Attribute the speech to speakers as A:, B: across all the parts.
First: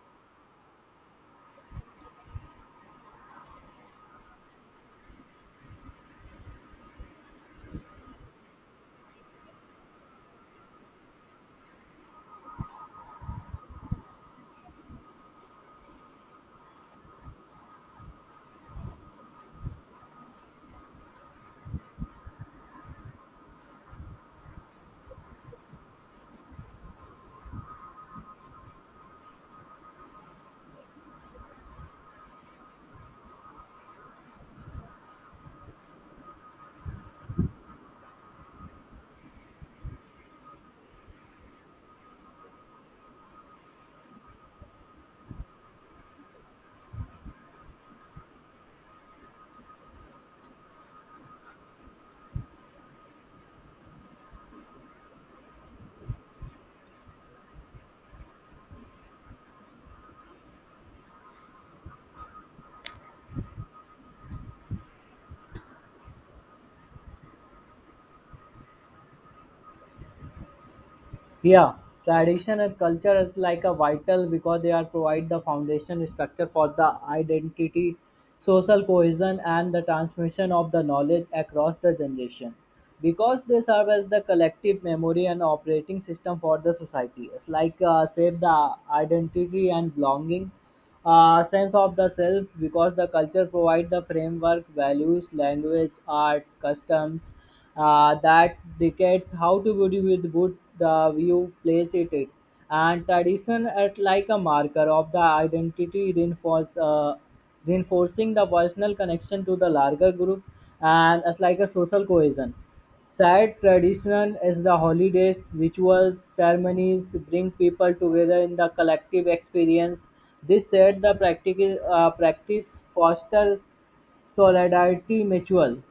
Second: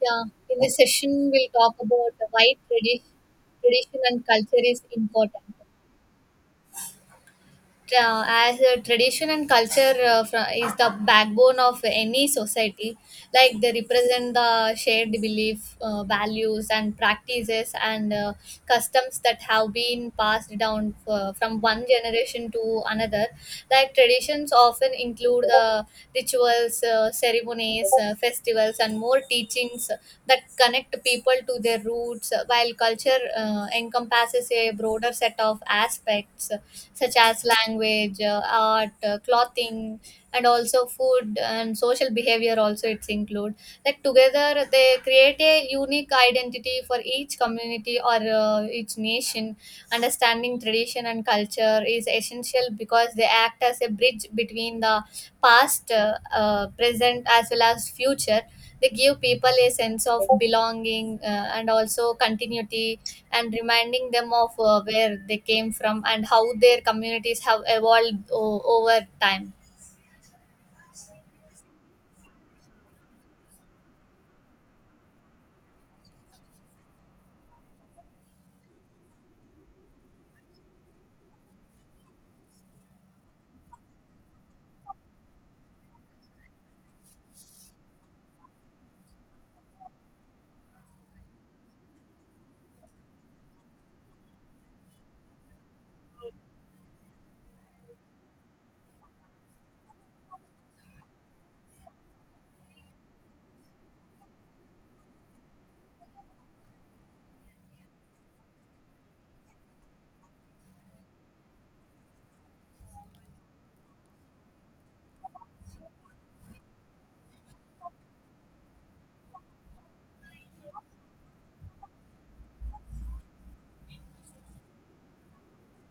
A: Yeah, in this session, we'll talk about why tradition and culture is important, as a tradition and culture, is the backbone of any society. Like they represent the shared belief, values and practices, and customs that have been passed down, from one generation to another. Like traditions often include rituals, ceremonies, festivals and more teachings that connect people to their roots, while culture encompasses a broader set of aspects such as language, art, clothing, and also food and social behavior. Also, it's include, like together they create a unique identity for each community or, each nation. Understanding tradition and culture is essential because they act as a bridge between the past, present, as well as future. They give people a sense of belonging, and also continuity, and reminding them of, where they came from and how their communities have evolved over time.
B: Yeah, tradition and culture is like a vital because they are provide the foundation structure for the identity, social cohesion, and the transmission of the knowledge across the generation. Because they serve as the collective memory and operating system for the society. It's like save the identity and belonging, sense of the self because the culture provide the framework, values, language, art, customs that dictates how to beauty with good the view place it is. And tradition at like a marker of the identity reinforce, reinforcing the personal connection to the larger group and as like a social cohesion. Sad tradition is the holidays, rituals, ceremonies bring people together in the collective experience. This said, the practice fosters solidarity mutual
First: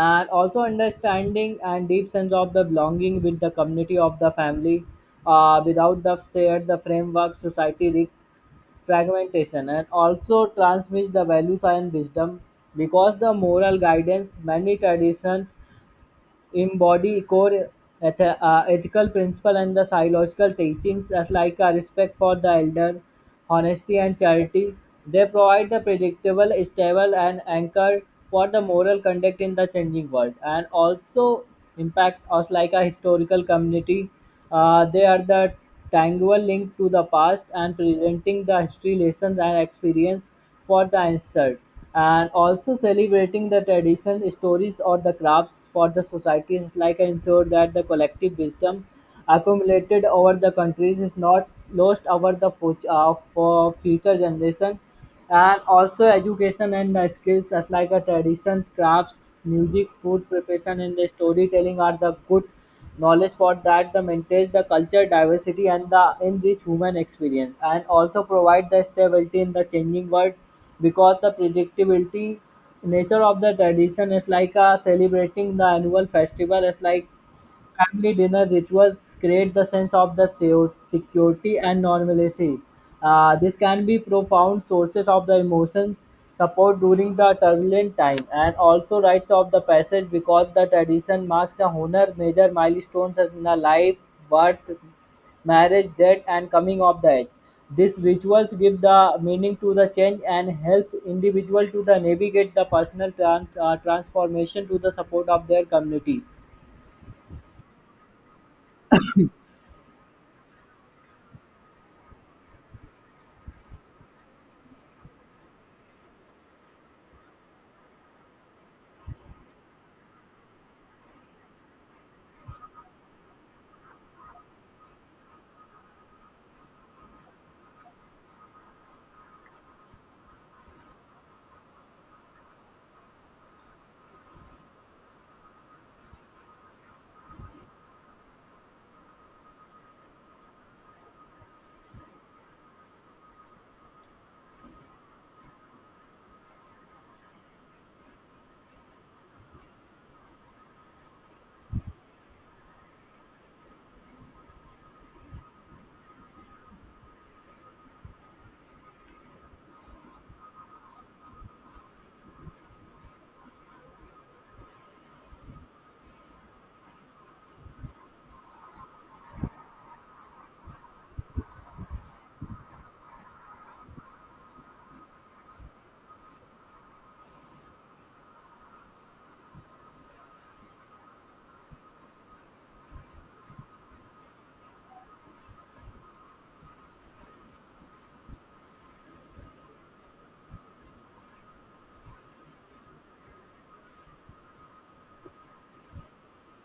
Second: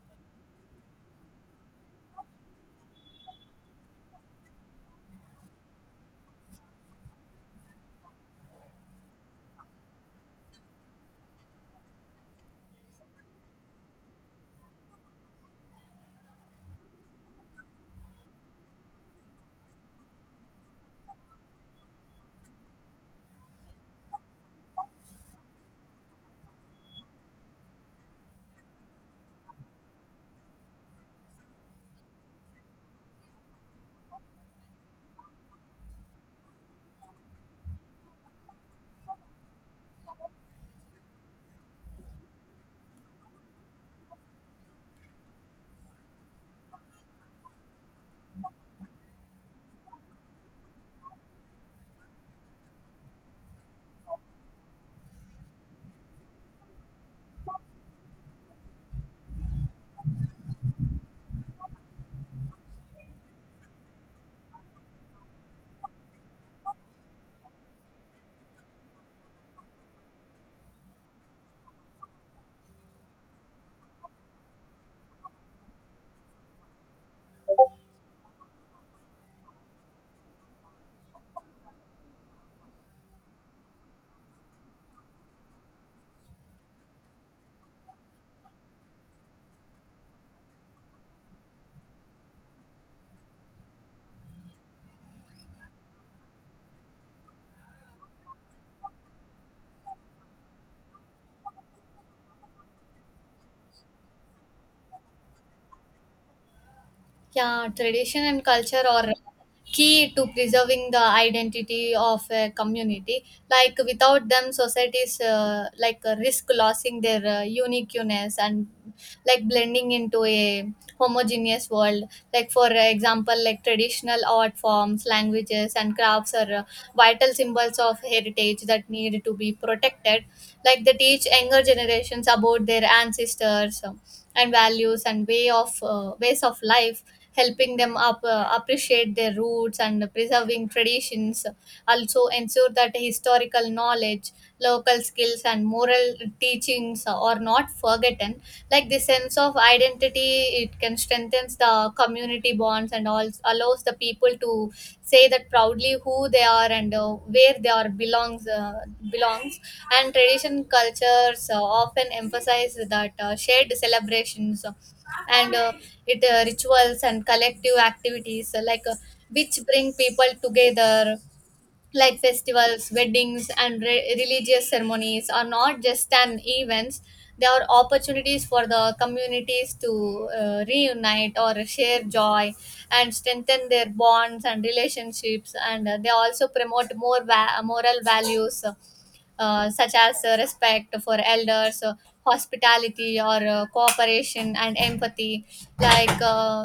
B: and also understanding and deep sense of the belonging with the community of the family without the shared the framework society risks fragmentation and also transmits the values and wisdom because the moral guidance many traditions embody core ethical principle and the psychological teachings as like a respect for the elder, honesty and charity. They provide the predictable, stable and anchor for the moral conduct in the changing world and also impact us like a historical community. They are the tangible link to the past and presenting the history lessons and experience for the insult, and also celebrating the tradition, stories, or the crafts for the societies, like ensure that the collective wisdom accumulated over the countries is not lost over the for future generation and also education and the skills as like a tradition crafts music food preparation and the storytelling are the good knowledge for that the maintains the culture diversity and the enrich human experience and also provide the stability in the changing world because the predictability nature of the tradition is like a celebrating the annual festival is like family dinner rituals create the sense of the security and normalcy. This can be profound sources of the emotion support during the turbulent time and also rites of the passage because the tradition marks the honor major milestones in the life, birth, marriage, death, and coming of the age. These rituals give the meaning to the change and help individual to the navigate the personal transformation to the support of their community.
A: Yeah, tradition and culture are key to preserving the identity of a community. Like without them, societies, risk losing their, uniqueness and like blending into a homogeneous world. Like for example, like traditional art forms, languages, and crafts are, vital symbols of heritage that need to be protected. Like they teach younger generations about their ancestors, and values and way of, ways of life, helping them up, appreciate their roots and preserving traditions. Also, ensure that historical knowledge, local skills, and moral teachings are not forgotten. Like the sense of identity, it can strengthen the community bonds and all allows the people to say that proudly who they are and, where they are belongs, and tradition cultures, often emphasize that, shared celebrations and, it rituals and collective activities, which bring people together, like festivals, weddings and religious ceremonies are not just an events, they are opportunities for the communities to, reunite or share joy and strengthen their bonds and relationships. And they also promote more moral values, such as, respect for elders, hospitality, or cooperation and empathy. Like uh, uh,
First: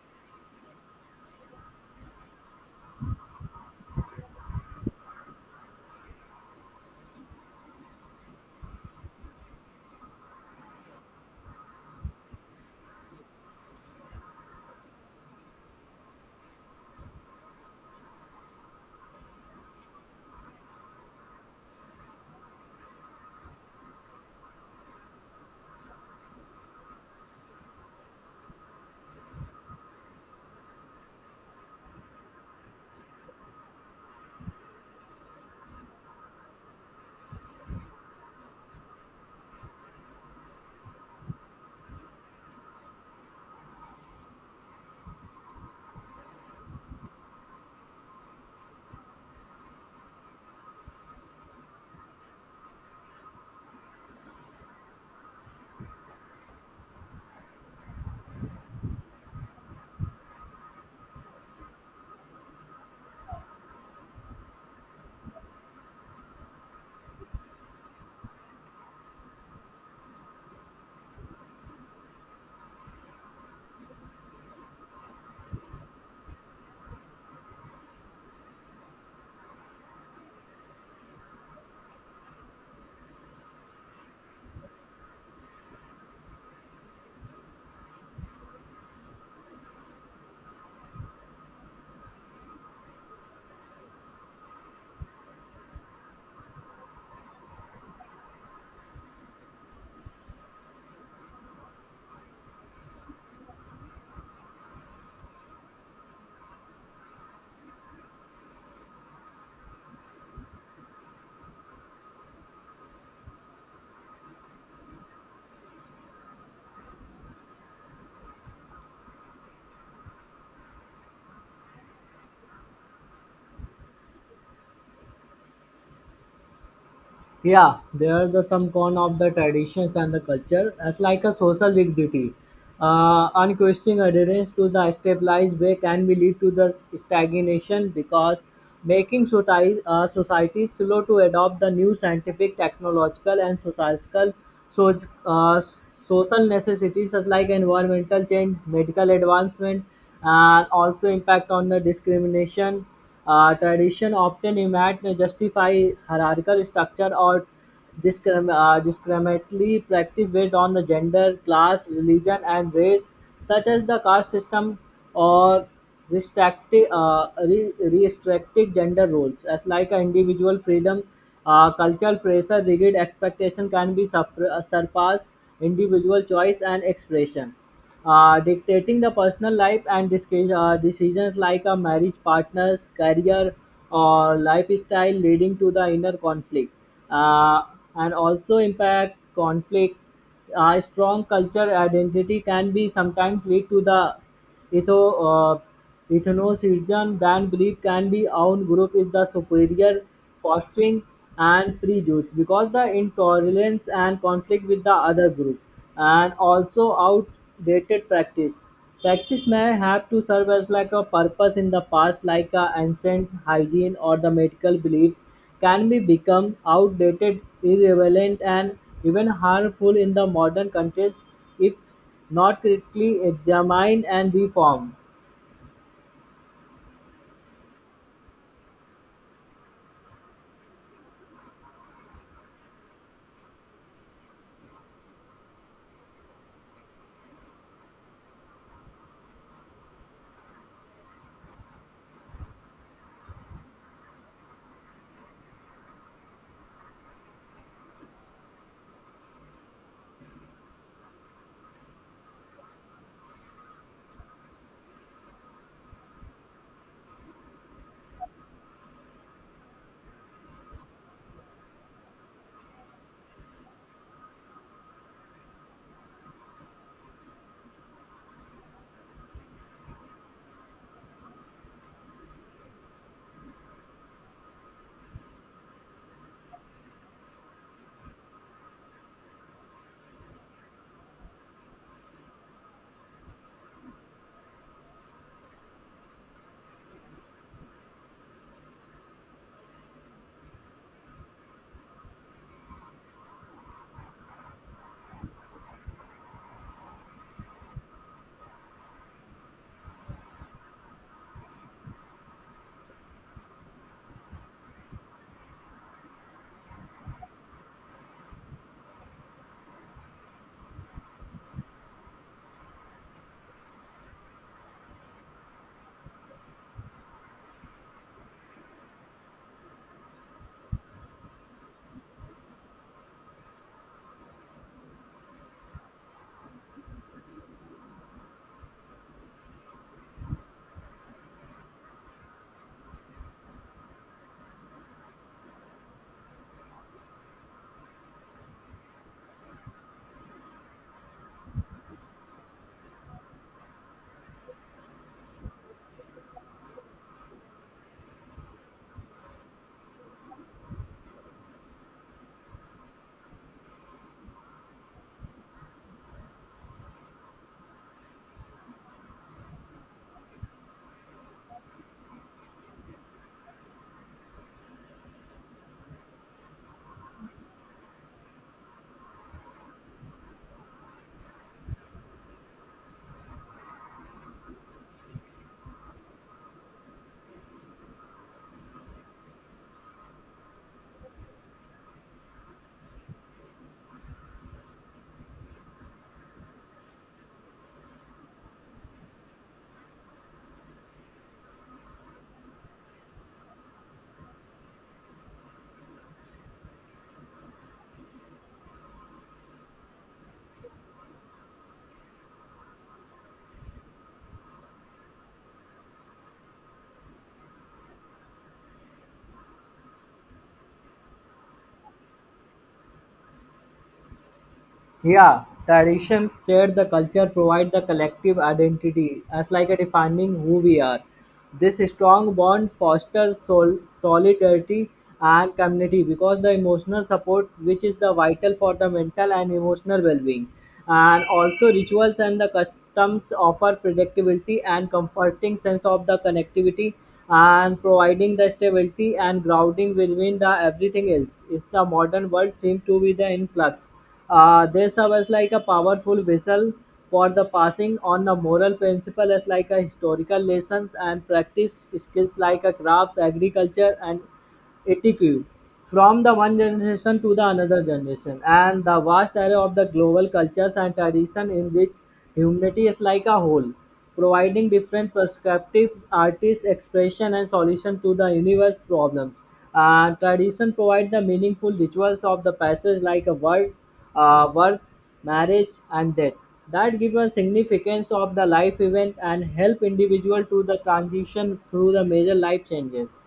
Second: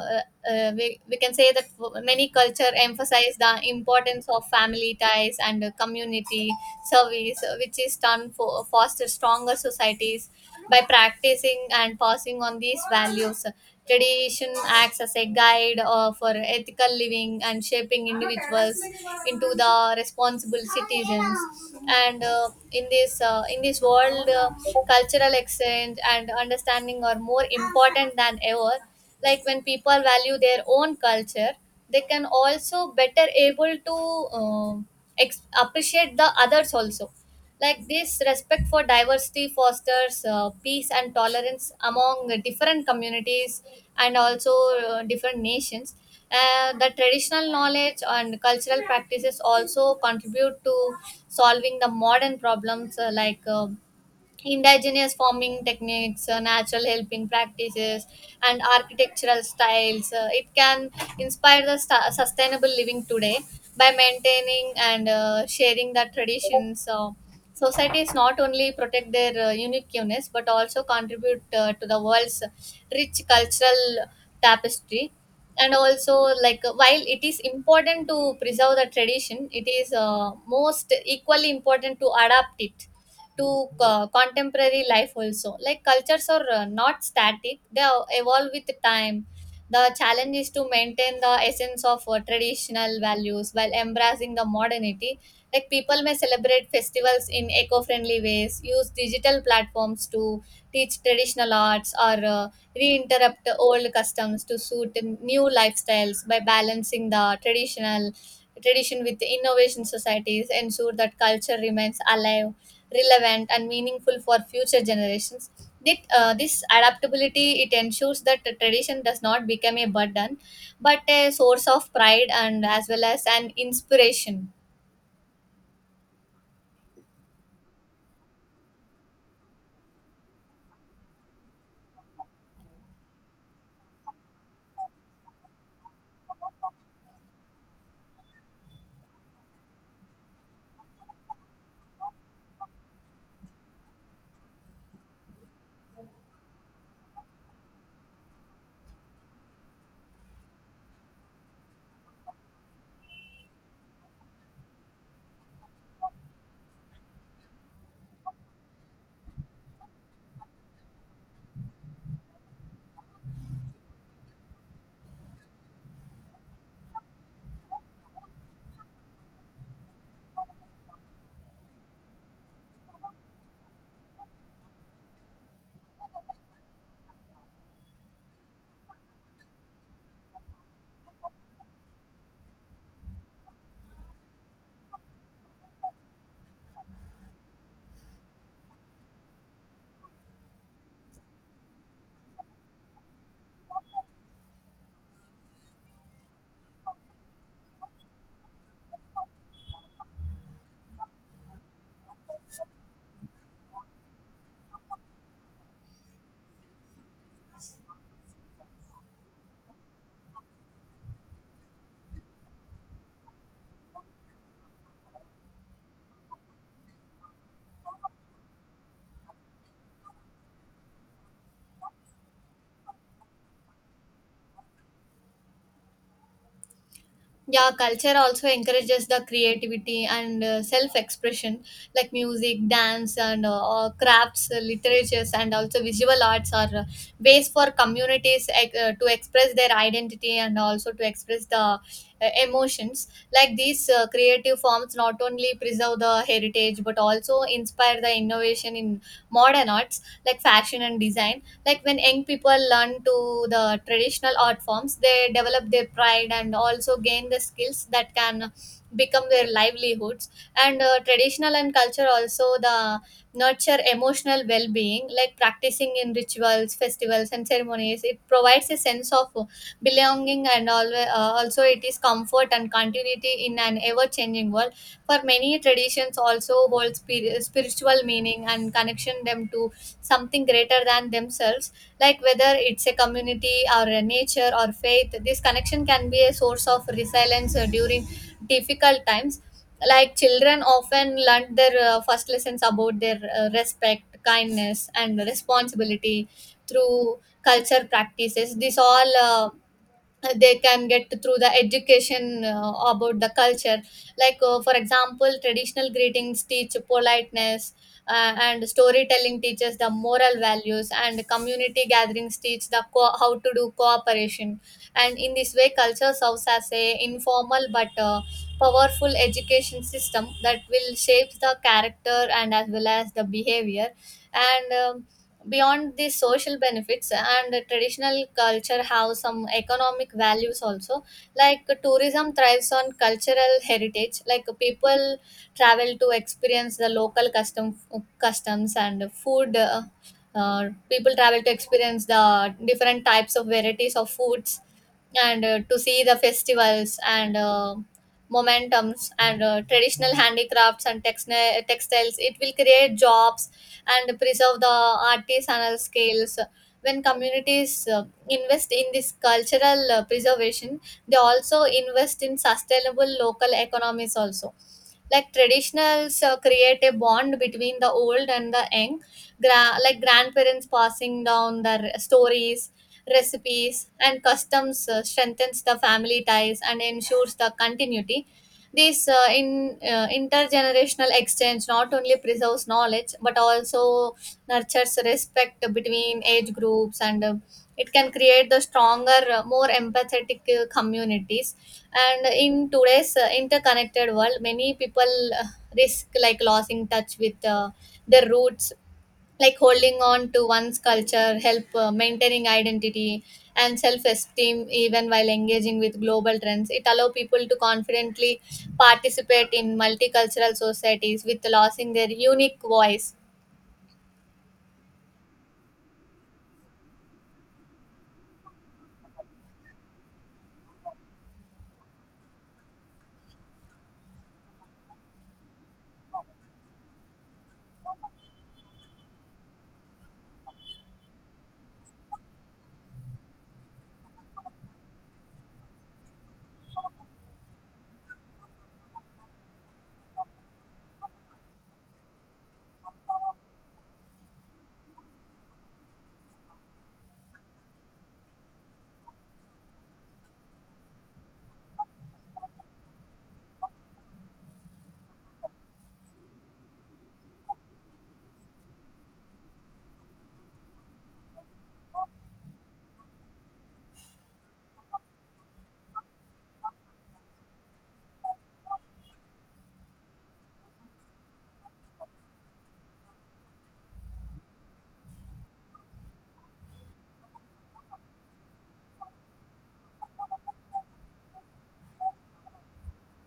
A: we can say that many culture emphasize the importance of family ties and, community service, which is done for foster stronger societies by practicing and passing on these values. Tradition acts as a guide, for ethical living and shaping individuals into the responsible citizens. And in this world, cultural exchange and understanding are more important than ever. Like when people value their own culture, they can also better able to, um appreciate the others also. Like this respect for diversity fosters, peace and tolerance among different communities and also, different nations. The traditional knowledge and cultural practices also contribute to solving the modern problems, indigenous farming techniques, natural helping practices, and architectural styles. It can inspire the sustainable living today by maintaining and, sharing the traditions. Societies not only protect their, uniqueness, but also contribute, to the world's rich cultural tapestry. And also, while it is important to preserve the tradition, it is, most equally important to adapt it to contemporary life also. Like cultures are, not static, they are- evolve with time. The challenge is to maintain the essence of, traditional values while embracing the modernity. Like people may celebrate festivals in eco-friendly ways, use digital platforms to teach traditional arts, or reinterrupt old customs to suit new lifestyles. By balancing the traditional tradition with innovation, societies ensure that culture remains alive, relevant and meaningful for future generations. This adaptability, it ensures that the tradition does not become a burden, but a source of pride and as well as an inspiration.
B: Yeah, there are the some con of the traditions and the culture as like a social rigidity. Unquestioning adherence to the stabilized way can be lead to the stagnation because making society slow to adopt the new scientific, technological, and societal so, uh, social necessities such like environmental change, medical advancement, and also impact on the discrimination tradition often might justify hierarchical structure or discriminatory practice based on the gender, class, religion, and race, such as the caste system or restrictive gender roles, as like a individual freedom, cultural pressure, rigid expectation can be surpassed individual choice and expression dictating the personal life and decisions like a marriage partner's career or lifestyle leading to the inner conflict uh, and also impact conflicts strong culture identity can be sometimes lead to the etho, uh, Ethno-Christian than belief can be own group is the superior, fostering and prejudice because the intolerance and conflict with the other group and also outdated practice. Practice may have to serve as like a purpose in the past, like a ancient hygiene or the medical beliefs can be become outdated, irrelevant, and even harmful in the modern context if not critically examined and reformed.
A: Yeah, culture also encourages the creativity and, self expression, like music, dance and, or crafts, literatures and also visual arts are, ways for communities to express their identity and also to express the, emotions. Like these, creative forms not only preserve the heritage, but also inspire the innovation in modern arts like fashion and design. Like when young people learn to the traditional art forms, they develop their pride and also gain the skills that can become their livelihoods. And traditional and culture also the nurture emotional well-being, like practicing in rituals, festivals and ceremonies, it provides a sense of belonging and always, also it is comfort and continuity in an ever-changing world. For many, traditions also hold spiritual meaning and connection them to something greater than themselves. Like whether it's a community, or a nature, or faith, this connection can be a source of resilience, during difficult times. Like children often learn their, first lessons about their, respect, kindness and responsibility through culture practices. This all They can get through the education, about the culture. For example, traditional greetings teach politeness, and storytelling teaches the moral values, and community gatherings teach the how to do cooperation. And in this way, culture serves as a informal but, powerful education system that will shape the character and as well as the behavior. And beyond the social benefits, and traditional culture have some economic values also, like tourism thrives on cultural heritage. Like people travel to experience the local customs and food. People travel to experience the different types of varieties of foods, and, to see the festivals and, momentums, and, traditional handicrafts and textiles. It will create jobs and preserve the artisanal skills. When communities, invest in this cultural, preservation, they also invest in sustainable local economies also. Like traditionals, create a bond between the old and the young. Like grandparents passing down the stories, recipes and customs, strengthens the family ties and ensures the continuity. This, in intergenerational exchange not only preserves knowledge, but also nurtures respect between age groups. And it can create the stronger, more empathetic, communities. And in today's, interconnected world, many people, risk like losing touch with, their roots. Like holding on to one's culture, help, maintaining identity and self-esteem even while engaging with global trends. It allow people to confidently participate in multicultural societies with losing their unique voice.
B: Yeah, tradition, said the culture, provide the collective identity as like a defining who we are. This strong bond fosters solidarity and community because the emotional support, which is the vital for the mental and emotional well-being, and also rituals and the customs offer predictability and comforting sense of the connectivity and providing the stability and grounding within the everything else. Is the modern world seem to be the influx they serve as like a powerful vessel for the passing on the moral principle as like a historical lessons and practice skills like a crafts, agriculture, and etiquette from the one generation to the another generation and the vast array of the global cultures and tradition in which humanity is like a whole providing different perspective artist expression and solution to the universe problems and tradition provide the meaningful rituals of the passage like a word birth marriage and death that give a significance of the life event and help individual to the transition through the major life changes.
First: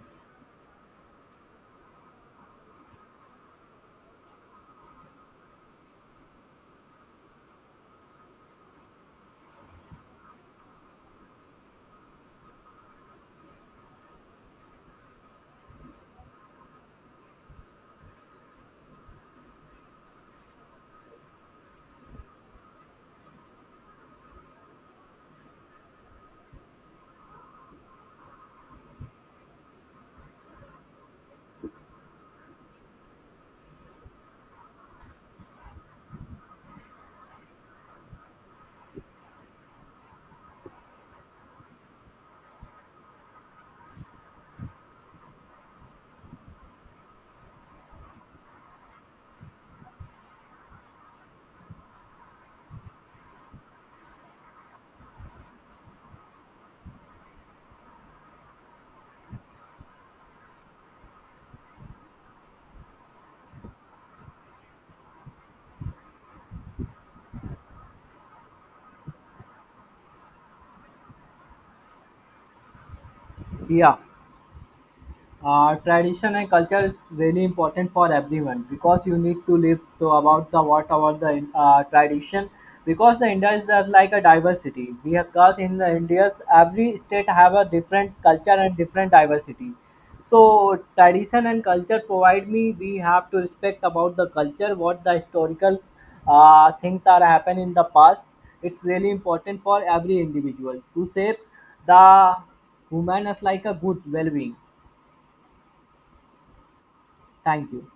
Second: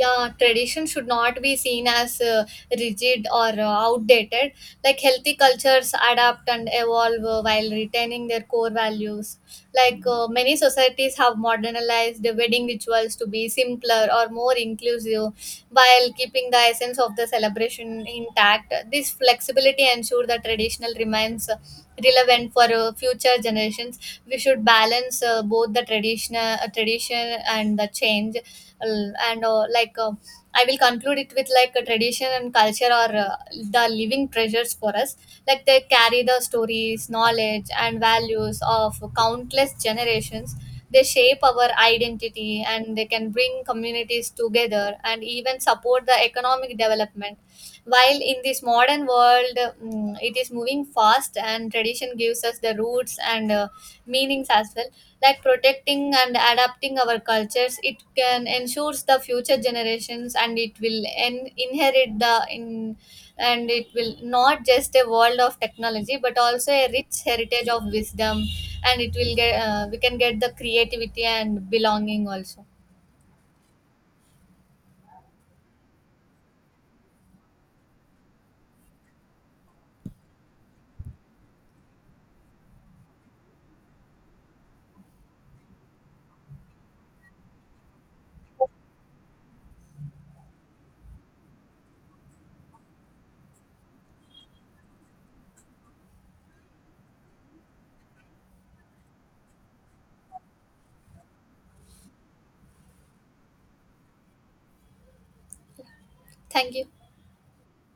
A: Yeah, tradition should not be seen as, rigid or, outdated. Like healthy cultures adapt and evolve, while retaining their core values. Many societies have modernized the wedding rituals to be simpler or more inclusive, while keeping the essence of the celebration intact. This flexibility ensures that traditional remains, relevant for, future generations. We should balance, both the traditional, tradition and the change. L- and like I will conclude it with, like a tradition and culture are, the living treasures for us. Like they carry the stories, knowledge and values of countless generations. They shape our identity and they can bring communities together and even support the economic development. While in this modern world, it is moving fast, and tradition gives us the roots and, meanings as well. Like protecting and adapting our cultures, it can ensures the future generations and it will inherit the in, and it will not just a world of technology but also a rich heritage of wisdom. And it will get, we can get the creativity and belonging also.
B: Yeah. Tradition and culture is really important for everyone because you need to live to about the what about the tradition because the India is the, like a diversity. We have got in the India's every state have a different culture and different diversity. So tradition and culture provide me we have to respect about the culture what the historical things are happen in the past. It's really important for every individual to shape the human as like a good well-being.
A: Thank you.
B: Thank you.